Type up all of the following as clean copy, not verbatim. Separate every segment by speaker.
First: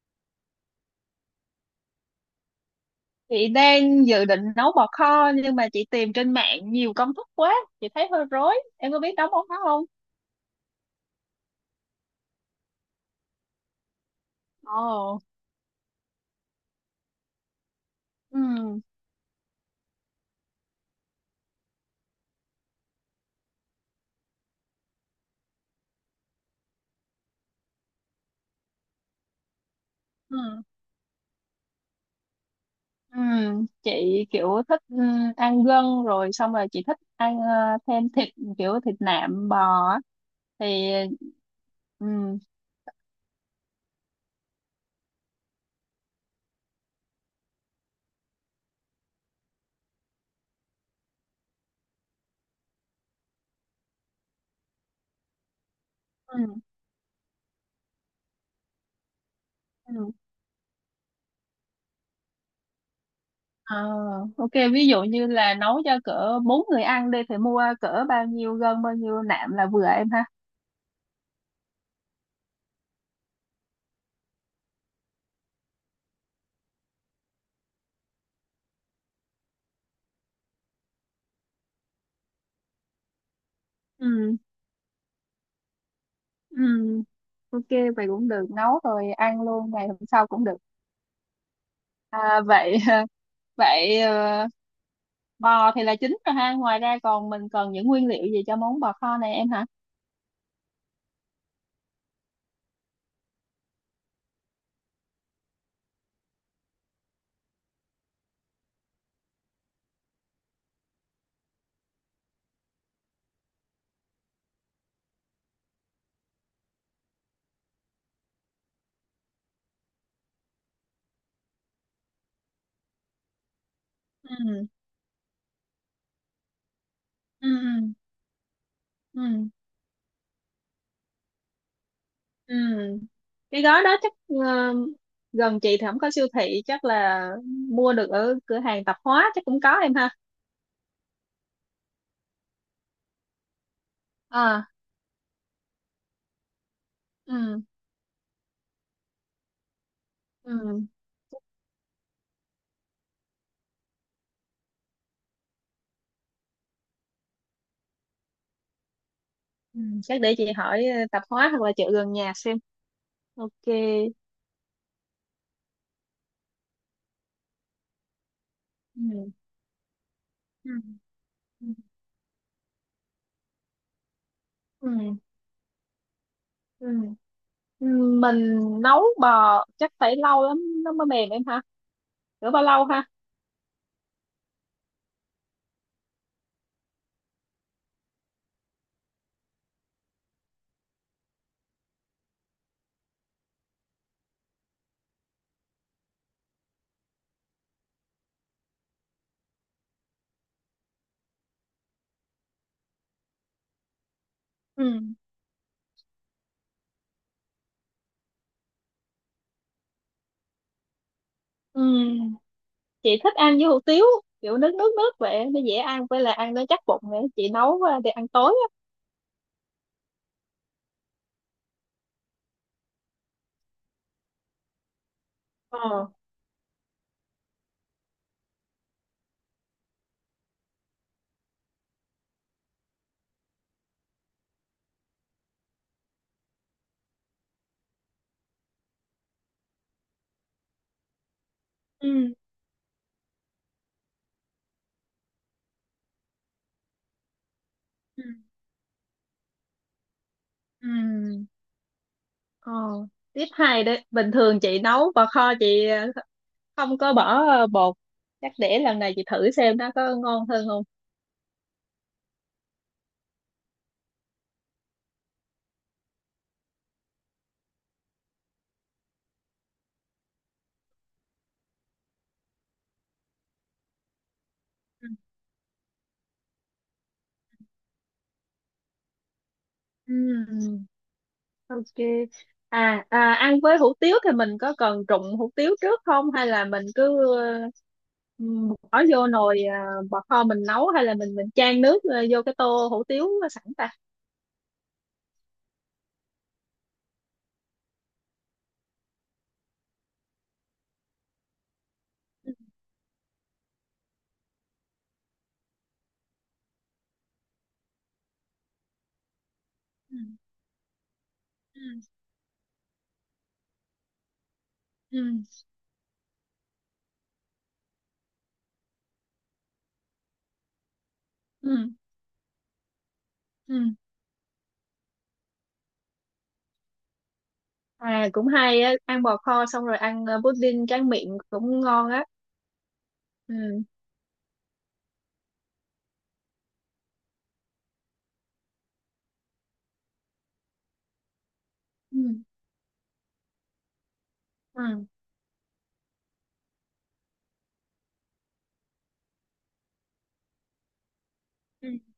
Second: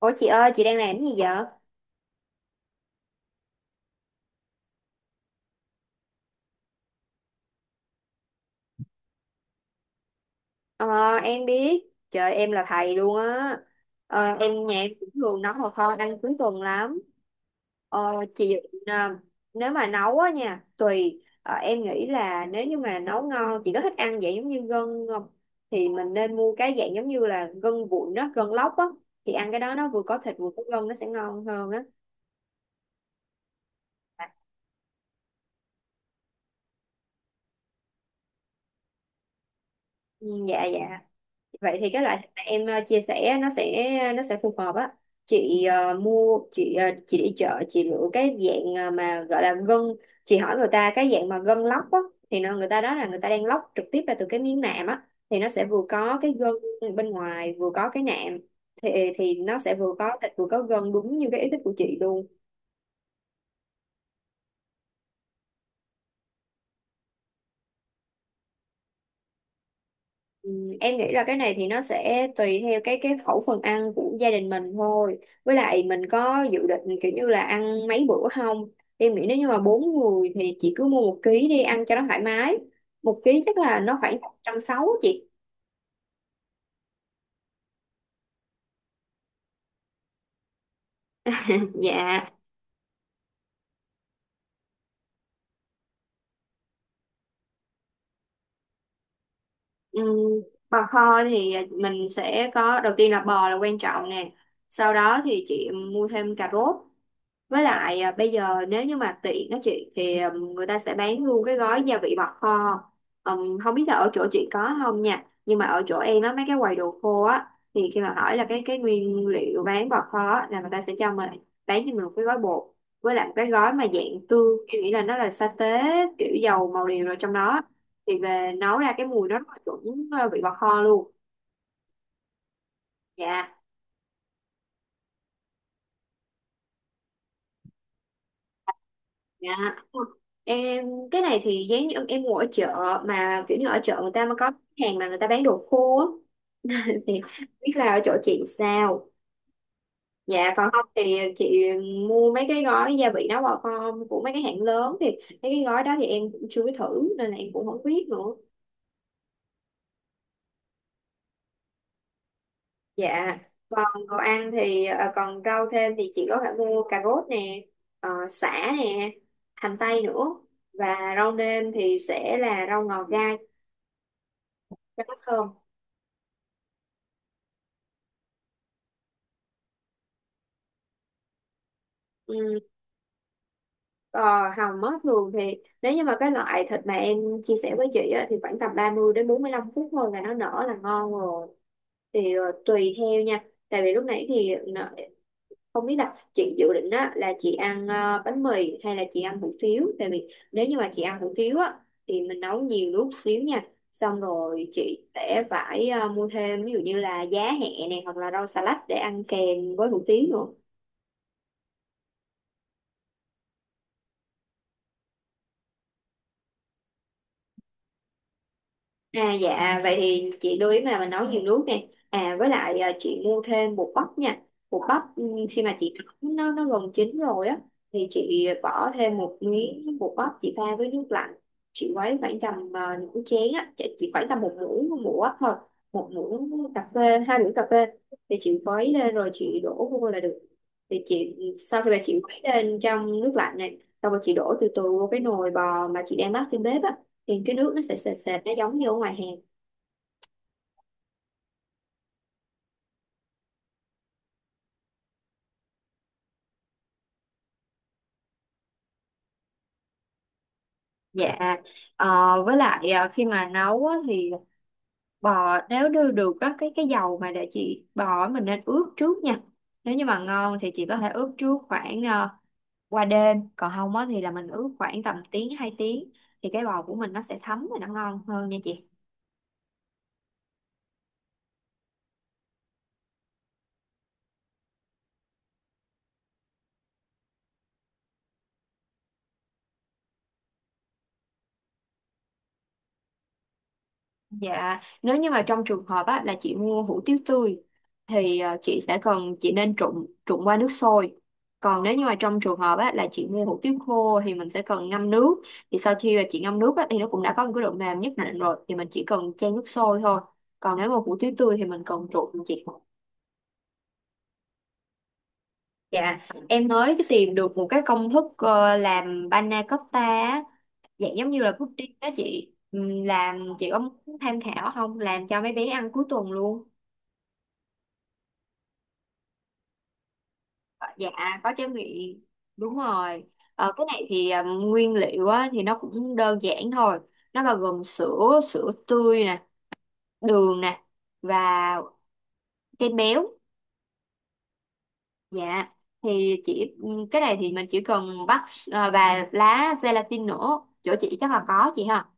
Speaker 1: Ủa chị ơi, chị đang làm cái gì vậy?
Speaker 2: Chị đang dự định nấu bò kho nhưng mà chị tìm trên mạng nhiều công thức quá, chị thấy hơi rối. Em có biết nấu bò kho không?
Speaker 1: Ờ, em biết. Trời, em là thầy luôn á. Em nhà em cũng
Speaker 2: Ồ,
Speaker 1: thường nấu hồ kho ăn cuối tuần lắm. Ờ,
Speaker 2: ừ,
Speaker 1: chị ờ, Nếu mà nấu á nha, tùy. Ờ, em nghĩ là nếu như mà nấu ngon, chị có thích ăn vậy giống như gân không? Thì mình nên mua cái dạng giống như là gân vụn đó, gân lóc á. Thì ăn cái đó nó vừa có thịt vừa có
Speaker 2: ừ,
Speaker 1: gân nó sẽ ngon hơn á.
Speaker 2: ừ. Chị kiểu thích ăn gân rồi xong rồi chị thích ăn thêm thịt kiểu thịt nạm bò á.
Speaker 1: Ừ, dạ
Speaker 2: Thì
Speaker 1: dạ. Vậy thì cái loại thịt
Speaker 2: ừ,
Speaker 1: mà em chia sẻ nó sẽ phù hợp á, chị chị đi chợ chị lựa cái dạng mà gọi là gân, chị hỏi người ta cái dạng mà gân lóc á, thì nó người ta đó là người ta đang lóc trực tiếp ra từ cái miếng nạm á, thì nó sẽ vừa có cái
Speaker 2: ừ,
Speaker 1: gân bên ngoài vừa có cái nạm, thì nó sẽ
Speaker 2: ừ.
Speaker 1: vừa có thịt vừa có gân đúng như cái ý thích của chị luôn.
Speaker 2: Ờ, ok, ví dụ như là nấu cho cỡ bốn người ăn đi thì mua cỡ bao nhiêu gân bao nhiêu nạm là vừa em ha.
Speaker 1: Ừ, em nghĩ là cái này thì nó sẽ tùy theo cái khẩu phần ăn của gia đình mình thôi. Với lại mình có dự định kiểu như là ăn mấy bữa không? Em nghĩ nếu như mà bốn người thì chị cứ mua một ký đi ăn cho nó thoải mái. Một ký chắc là nó khoảng
Speaker 2: Ừ.
Speaker 1: 160 chị.
Speaker 2: Ừ, ok vậy cũng được, nấu rồi ăn luôn ngày hôm sau cũng được
Speaker 1: Dạ.
Speaker 2: à, vậy vậy bò thì là chính rồi ha, ngoài ra còn mình cần những nguyên liệu gì cho món bò kho này em hả.
Speaker 1: ừm, Bò kho thì mình sẽ có đầu tiên là bò là quan trọng nè. Sau đó thì chị mua thêm cà rốt. Với lại à, bây giờ nếu như mà tiện á chị thì người ta sẽ bán luôn cái gói gia vị bọt kho. Không biết là ở chỗ chị có không nha. Nhưng mà ở chỗ em á mấy cái quầy đồ khô á thì khi mà hỏi là cái nguyên liệu bán bọt kho á, là người ta sẽ cho mình bán cho mình một cái gói bột, với lại một cái gói mà dạng tương
Speaker 2: Ừ,
Speaker 1: em nghĩ là nó là sa tế, kiểu dầu màu điều rồi trong đó,
Speaker 2: ừ,
Speaker 1: thì về nấu ra cái mùi nó rất
Speaker 2: ừ,
Speaker 1: là chuẩn vị bọt kho luôn.
Speaker 2: ừ.
Speaker 1: Dạ.
Speaker 2: Cái gói đó chắc gần chị thì không có siêu thị, chắc là mua được ở cửa hàng tạp hóa chắc
Speaker 1: Dạ.
Speaker 2: cũng có em ha.
Speaker 1: Em cái này thì giống như em ngồi ở chợ, mà kiểu như ở chợ người ta mà có
Speaker 2: À,
Speaker 1: hàng mà người ta bán đồ khô á, thì
Speaker 2: ừ,
Speaker 1: biết là ở chỗ chị sao. Dạ còn
Speaker 2: ừ,
Speaker 1: không thì chị mua mấy cái gói gia vị nấu bò con của mấy cái hãng lớn, thì mấy cái gói đó thì em cũng chưa có thử nên là em cũng không biết nữa.
Speaker 2: ừ. Chắc để chị hỏi tạp hóa hoặc là chợ gần nhà xem.
Speaker 1: Dạ.
Speaker 2: Ok.
Speaker 1: Còn đồ ăn thì còn rau thêm thì chị có thể mua cà rốt nè, sả nè,
Speaker 2: Ừ,
Speaker 1: hành tây nữa,
Speaker 2: ừ,
Speaker 1: và rau nêm thì sẽ là rau ngò gai cho nó
Speaker 2: ừ,
Speaker 1: thơm.
Speaker 2: ừ. Ừ, mình nấu bò chắc phải lâu lắm nó mới mềm em ha, rửa
Speaker 1: Ừ.
Speaker 2: bao lâu ha.
Speaker 1: Ờ, Hầm á, thường thì nếu như mà cái loại thịt mà em chia sẻ với chị á, thì khoảng tầm 30 đến 45 phút thôi là nó nở là ngon rồi, thì tùy theo nha, tại vì lúc nãy thì không biết là chị dự định á, là chị ăn bánh mì hay là chị ăn hủ tiếu, tại vì nếu như mà chị ăn hủ tiếu á, thì mình nấu nhiều nước xíu nha, xong rồi
Speaker 2: Ừ,
Speaker 1: chị sẽ phải mua thêm ví dụ như là giá hẹ này hoặc là rau xà lách để ăn kèm với hủ tiếu nữa.
Speaker 2: ừ, chị thích ăn với hủ tiếu kiểu nước nước nước vậy nó dễ ăn, với là ăn nó chắc bụng nữa, chị nấu để ăn tối á.
Speaker 1: À dạ vậy thì chị lưu ý là mình nấu nhiều nước nè, à với lại à, chị mua thêm bột bắp nha. Bột bắp khi mà chị
Speaker 2: Ờ,
Speaker 1: nấu nó gần chín rồi á, thì chị bỏ thêm một miếng bột bắp chị pha với nước lạnh, chị quấy khoảng tầm à, nửa chén á chị khoảng tầm một muỗng bắp thôi, một muỗng cà phê hai muỗng cà phê, thì chị quấy lên rồi chị đổ vô là được. Thì chị sau khi mà chị
Speaker 2: ừ,
Speaker 1: quấy lên trong nước lạnh này xong rồi chị đổ từ từ vô cái nồi bò mà chị đang bắt trên bếp á, thì cái nước nó sẽ sệt
Speaker 2: ừ,
Speaker 1: sệt nó giống như ở ngoài hàng.
Speaker 2: ừ. Ờ, Tiếp hai đấy, bình thường chị nấu bò kho chị không có bỏ bột, chắc để lần này chị thử xem nó có ngon hơn không.
Speaker 1: Dạ, với lại khi mà nấu á, thì bò nếu đưa được á, cái dầu mà để chị bò á, mình nên ướp trước nha. Nếu như mà ngon thì chị có thể ướp trước khoảng qua đêm, còn không á, thì là mình ướp khoảng tầm tiếng 2 tiếng, thì cái bò của mình nó sẽ thấm và nó ngon hơn nha chị.
Speaker 2: Ừ, ừ. Ok. À, ăn với hủ tiếu thì mình có cần trụng hủ tiếu trước không, hay là mình cứ bỏ vô nồi bò kho mình nấu, hay là mình chan nước vô cái tô hủ tiếu sẵn ta?
Speaker 1: Dạ, nếu như mà trong trường hợp á, là chị mua hủ tiếu tươi thì chị sẽ cần chị nên trụng trụng qua nước sôi. Còn nếu như mà trong
Speaker 2: Ừ,
Speaker 1: trường hợp á, là chị mua hủ tiếu khô thì mình sẽ cần ngâm nước. Thì sau khi mà chị ngâm nước á, thì nó cũng đã có một cái độ mềm nhất định rồi thì mình chỉ cần chan nước sôi
Speaker 2: ừ,
Speaker 1: thôi. Còn nếu mà hủ tiếu tươi thì mình cần trụng chị.
Speaker 2: ừ,
Speaker 1: Dạ, em mới tìm được một cái công thức làm panna cotta á, dạng giống như là
Speaker 2: ừ, ừ,
Speaker 1: pudding đó chị. Làm chị có
Speaker 2: ừ.
Speaker 1: muốn tham khảo không? Làm cho mấy bé ăn cuối tuần luôn.
Speaker 2: À cũng hay á, ăn bò kho xong rồi ăn pudding
Speaker 1: Dạ
Speaker 2: tráng miệng
Speaker 1: có tráng
Speaker 2: cũng ngon
Speaker 1: miệng
Speaker 2: á.
Speaker 1: đúng rồi.
Speaker 2: Ừ.
Speaker 1: Cái này thì à, nguyên liệu á, thì nó cũng đơn giản thôi, nó bao gồm sữa sữa tươi nè, đường nè, và
Speaker 2: Ừ.
Speaker 1: kem béo.
Speaker 2: Ừ.
Speaker 1: Dạ thì chỉ cái này thì mình chỉ cần bắt, à, và lá gelatin nữa chỗ chị chắc là có chị
Speaker 2: Ừ.
Speaker 1: ha.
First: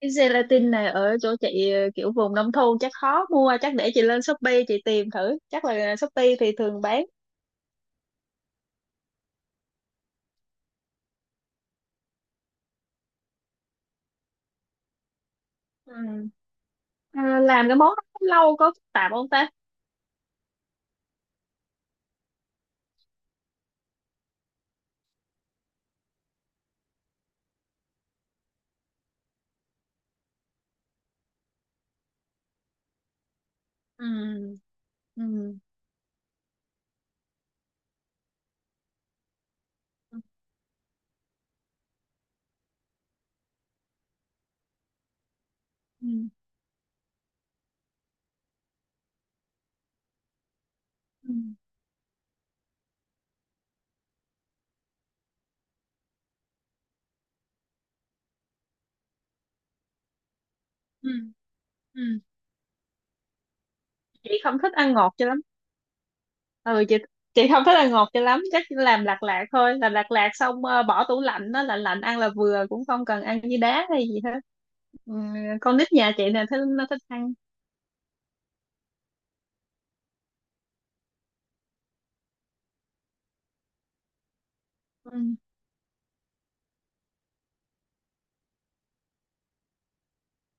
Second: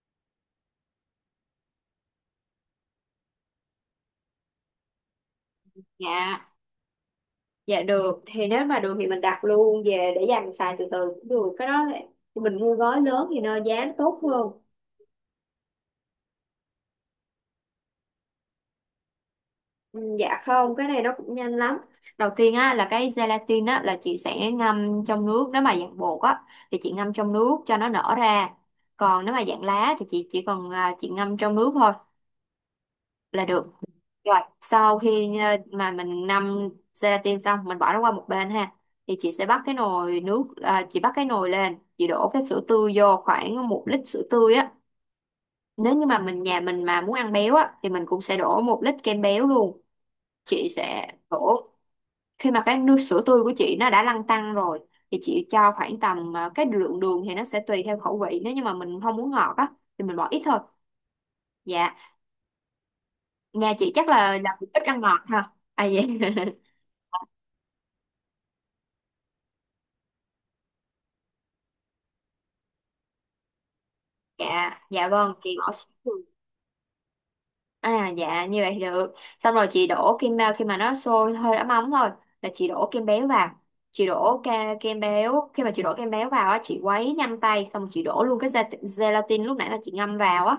Speaker 2: Cái gelatin này ở chỗ chị kiểu vùng nông thôn chắc khó mua, chắc để chị lên Shopee chị tìm thử, chắc là Shopee
Speaker 1: Dạ
Speaker 2: thì thường bán.
Speaker 1: dạ được, thì nếu mà được thì mình đặt luôn về để dành xài từ từ cũng được, cái đó thì mình mua gói lớn thì nó giá nó tốt hơn.
Speaker 2: Ừ. À, làm cái món đó cũng lâu, có phức tạp không ta?
Speaker 1: Ừ, dạ không, cái này nó cũng nhanh lắm. Đầu tiên á là cái gelatin á là chị sẽ ngâm trong nước, nếu mà dạng bột á thì chị ngâm trong nước cho nó nở ra. Còn nếu mà dạng lá thì chị chỉ cần à, chị ngâm trong nước thôi là được. Rồi,
Speaker 2: Ừ,
Speaker 1: sau khi
Speaker 2: ừ,
Speaker 1: à, mà mình ngâm gelatin xong mình bỏ nó qua một bên ha. Thì chị sẽ bắt cái nồi
Speaker 2: ừ,
Speaker 1: nước à, chị bắt cái nồi lên, chị đổ cái sữa tươi vô khoảng một lít sữa tươi á. Nếu như
Speaker 2: ừ,
Speaker 1: mà mình nhà mình mà muốn ăn béo á thì mình cũng sẽ đổ một lít kem béo luôn. Chị sẽ
Speaker 2: ừ,
Speaker 1: đổ khi mà cái nước sữa tươi của chị nó đã lăn tăn rồi, thì chị cho khoảng tầm à, cái lượng đường thì nó sẽ tùy theo khẩu vị, nếu như mà mình không muốn ngọt á thì mình bỏ ít thôi.
Speaker 2: ừ,
Speaker 1: Dạ
Speaker 2: ừ.
Speaker 1: nhà chị chắc
Speaker 2: Chị
Speaker 1: là
Speaker 2: không thích
Speaker 1: ít
Speaker 2: ăn
Speaker 1: ăn
Speaker 2: ngọt
Speaker 1: ngọt
Speaker 2: cho lắm.
Speaker 1: ha à dạ.
Speaker 2: Ừ, chị không thích ăn ngọt cho lắm, chắc chỉ làm lạt lạt thôi, làm lạt lạt xong bỏ tủ lạnh nó lạnh lạnh ăn là vừa, cũng không cần ăn với đá hay gì hết.
Speaker 1: Dạ dạ
Speaker 2: Ừ,
Speaker 1: vâng chị bỏ
Speaker 2: con
Speaker 1: sữa
Speaker 2: nít nhà
Speaker 1: đường.
Speaker 2: chị nè thích, nó thích ăn.
Speaker 1: À dạ như vậy thì được, xong rồi chị đổ kem à, khi mà nó sôi hơi ấm ấm thôi là chị đổ kem béo vào, chị đổ kem
Speaker 2: Ừ,
Speaker 1: béo, khi mà chị đổ kem béo vào á chị quấy nhanh tay xong rồi chị đổ luôn cái gelatin lúc nãy mà chị ngâm vào á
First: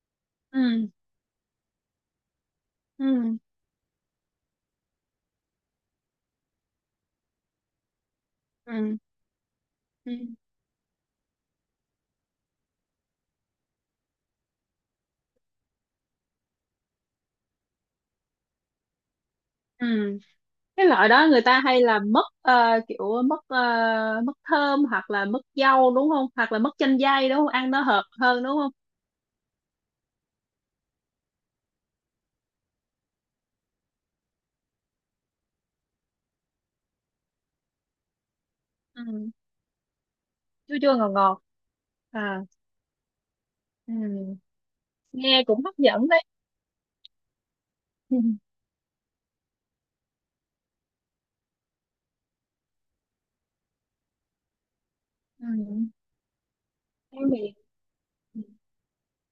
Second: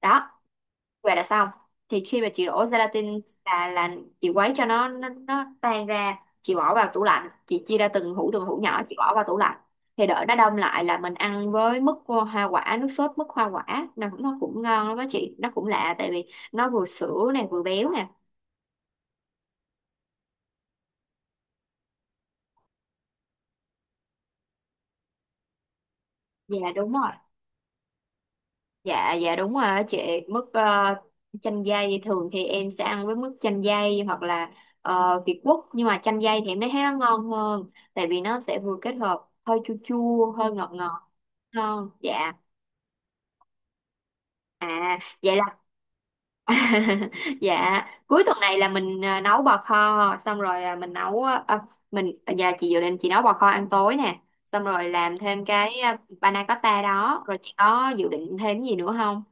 Speaker 1: đó
Speaker 2: ừ,
Speaker 1: và đã xong. Thì khi mà chị đổ gelatin
Speaker 2: ừ,
Speaker 1: là chị quấy cho nó tan ra, chị bỏ vào tủ lạnh, chị chia ra từng hũ nhỏ chị
Speaker 2: ừ,
Speaker 1: bỏ vào tủ lạnh, thì
Speaker 2: ừ,
Speaker 1: đợi nó đông lại là mình ăn với mứt hoa quả, nước sốt mứt hoa quả nó cũng ngon lắm đó chị, nó cũng lạ tại vì nó vừa sữa này vừa béo nè.
Speaker 2: ừ. Cái loại đó người ta hay là mứt kiểu mứt mứt thơm hoặc là mứt dâu đúng không, hoặc là
Speaker 1: Dạ
Speaker 2: mứt
Speaker 1: đúng
Speaker 2: chanh
Speaker 1: rồi.
Speaker 2: dây đúng không, ăn nó hợp hơn đúng không.
Speaker 1: Dạ dạ đúng rồi á chị, mức chanh dây, thường thì em sẽ ăn với mức chanh dây hoặc là Việt Quất, nhưng mà chanh dây thì em thấy nó ngon hơn tại vì nó sẽ vừa kết hợp
Speaker 2: Ừ,
Speaker 1: hơi chua chua hơi ngọt
Speaker 2: chua chua
Speaker 1: ngọt
Speaker 2: ngọt ngọt.
Speaker 1: ngon
Speaker 2: À,
Speaker 1: dạ.
Speaker 2: ừ.
Speaker 1: À vậy
Speaker 2: Nghe
Speaker 1: là
Speaker 2: cũng hấp dẫn đấy.
Speaker 1: dạ
Speaker 2: Ừ.
Speaker 1: cuối tuần này là mình nấu bò kho xong rồi là mình nấu ờ, ờ, mình dạ chị dự định chị nấu bò kho ăn tối nè xong rồi làm thêm cái
Speaker 2: Ừ.
Speaker 1: panna cotta đó,
Speaker 2: Em
Speaker 1: rồi chị
Speaker 2: thì
Speaker 1: có dự định thêm gì nữa không.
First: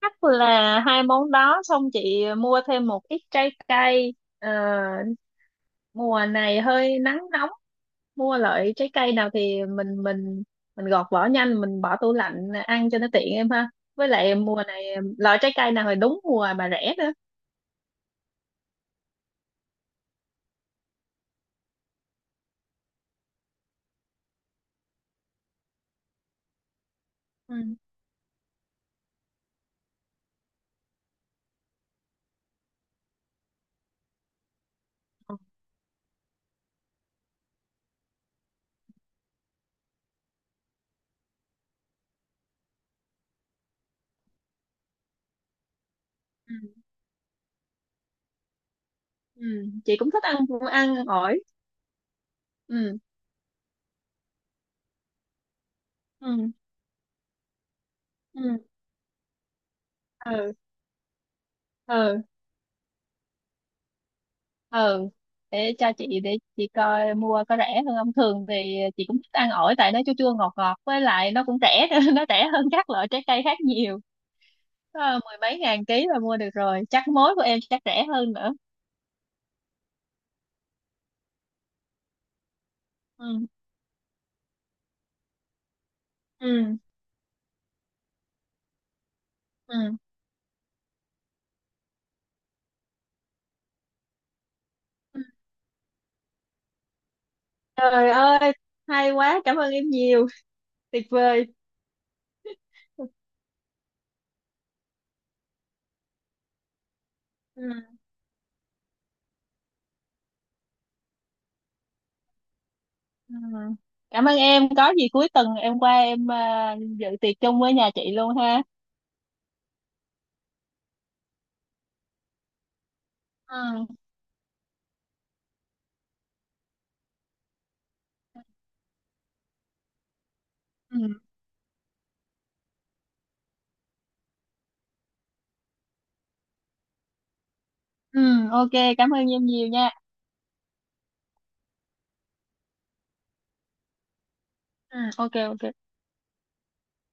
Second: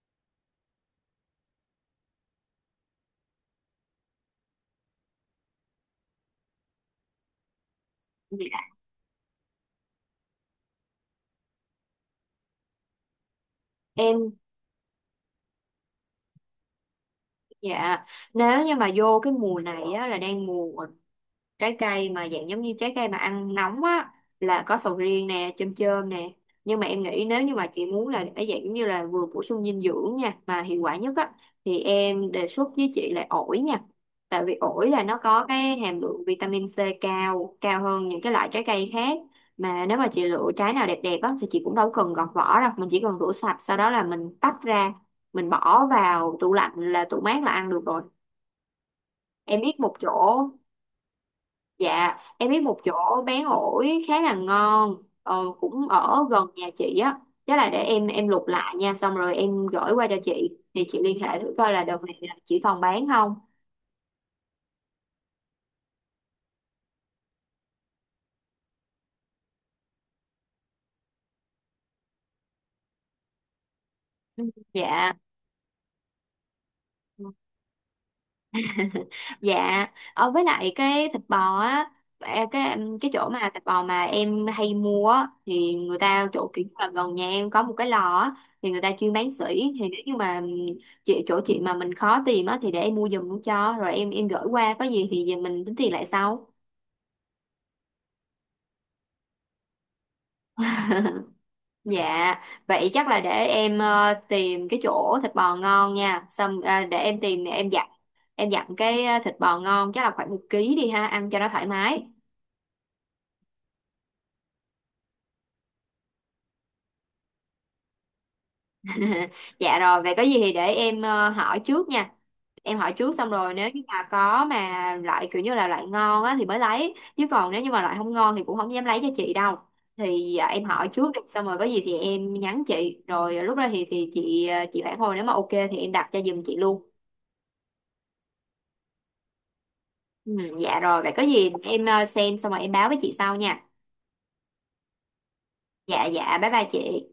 Speaker 2: chắc là hai món đó, xong chị mua thêm một ít trái cây. Ờ, Mùa này hơi nắng nóng, mua
Speaker 1: Dạ.
Speaker 2: loại trái cây nào thì mình gọt vỏ nhanh, mình bỏ tủ lạnh ăn cho nó tiện em ha, với
Speaker 1: Em
Speaker 2: lại mùa này loại trái cây nào thì đúng mùa mà rẻ nữa.
Speaker 1: dạ, nếu như mà vô cái mùa này á, là đang mùa trái cây mà dạng giống như trái cây mà ăn nóng á là có sầu riêng nè chôm chôm nè, nhưng mà em nghĩ nếu như
Speaker 2: Ừ.
Speaker 1: mà chị muốn là để dạng giống như là vừa bổ sung dinh dưỡng nha mà hiệu quả nhất á thì em đề xuất với chị là ổi nha, tại vì ổi là nó
Speaker 2: Ừ.
Speaker 1: có cái hàm lượng vitamin C cao cao hơn những cái loại trái cây khác, mà nếu mà chị lựa trái nào đẹp đẹp á thì chị cũng đâu cần gọt vỏ đâu, mình chỉ cần rửa sạch sau đó là mình tách ra, mình bỏ vào tủ
Speaker 2: Ừ.
Speaker 1: lạnh là tủ mát là ăn được rồi.
Speaker 2: Ừ.
Speaker 1: Em biết một
Speaker 2: Chị cũng thích ăn
Speaker 1: chỗ.
Speaker 2: ăn ổi.
Speaker 1: Dạ, em biết một
Speaker 2: Ừ,
Speaker 1: chỗ bán ổi khá là ngon, cũng ở gần
Speaker 2: ừ,
Speaker 1: nhà chị á. Chắc là để em lục
Speaker 2: ừ,
Speaker 1: lại nha, xong rồi em gửi qua cho chị.
Speaker 2: ừ,
Speaker 1: Thì chị liên hệ thử coi là đợt này
Speaker 2: ừ,
Speaker 1: là chị còn bán không.
Speaker 2: ừ. Để chị coi mua có rẻ hơn không, thường thì chị cũng thích ăn ổi tại nó chua chua ngọt ngọt, với lại nó cũng rẻ nữa, nó rẻ hơn các loại trái cây khác nhiều.
Speaker 1: Ừ. Dạ.
Speaker 2: Có mười mấy ngàn ký là mua được rồi, chắc mối của em chắc rẻ hơn nữa.
Speaker 1: Dạ, ở với lại cái thịt bò á, cái chỗ
Speaker 2: Ừ,
Speaker 1: mà thịt bò mà em hay mua á, thì người ta chỗ kiểu
Speaker 2: ừ,
Speaker 1: là gần nhà em có một cái lò á, thì người ta chuyên bán sỉ, thì
Speaker 2: ừ.
Speaker 1: nếu như mà chị chỗ chị mà mình khó tìm á thì để em mua giùm cho rồi em gửi qua, có gì
Speaker 2: Ừ.
Speaker 1: thì mình tính tiền lại sau.
Speaker 2: Trời ơi, hay quá, cảm ơn em nhiều, tuyệt vời.
Speaker 1: Dạ, vậy chắc là để em tìm cái chỗ thịt bò ngon nha. Xong để em tìm
Speaker 2: Ừ,
Speaker 1: em dặn cái thịt bò ngon chắc là khoảng một ký đi ha, ăn cho nó thoải mái.
Speaker 2: ừ. Cảm ơn em, có gì cuối tuần em qua em à, dự tiệc chung với nhà chị luôn ha.
Speaker 1: Dạ rồi, vậy có gì thì để em hỏi trước nha. Em hỏi trước xong rồi nếu như
Speaker 2: Ừ.
Speaker 1: mà có mà loại kiểu như là loại ngon á thì mới lấy. Chứ còn nếu như mà loại không ngon thì cũng không dám lấy cho chị đâu. Thì em hỏi
Speaker 2: Ừ.
Speaker 1: trước đi, xong rồi có gì thì em nhắn chị. Rồi lúc đó thì chị chị phản hồi nếu mà ok thì em đặt cho giùm chị luôn.
Speaker 2: Ừ, ok, cảm ơn em nhiều nha.
Speaker 1: Ừ, dạ rồi, vậy có gì em xem xong rồi em báo với chị sau nha.
Speaker 2: Ừ, ok, ok.
Speaker 1: Dạ dạ, bye bye chị.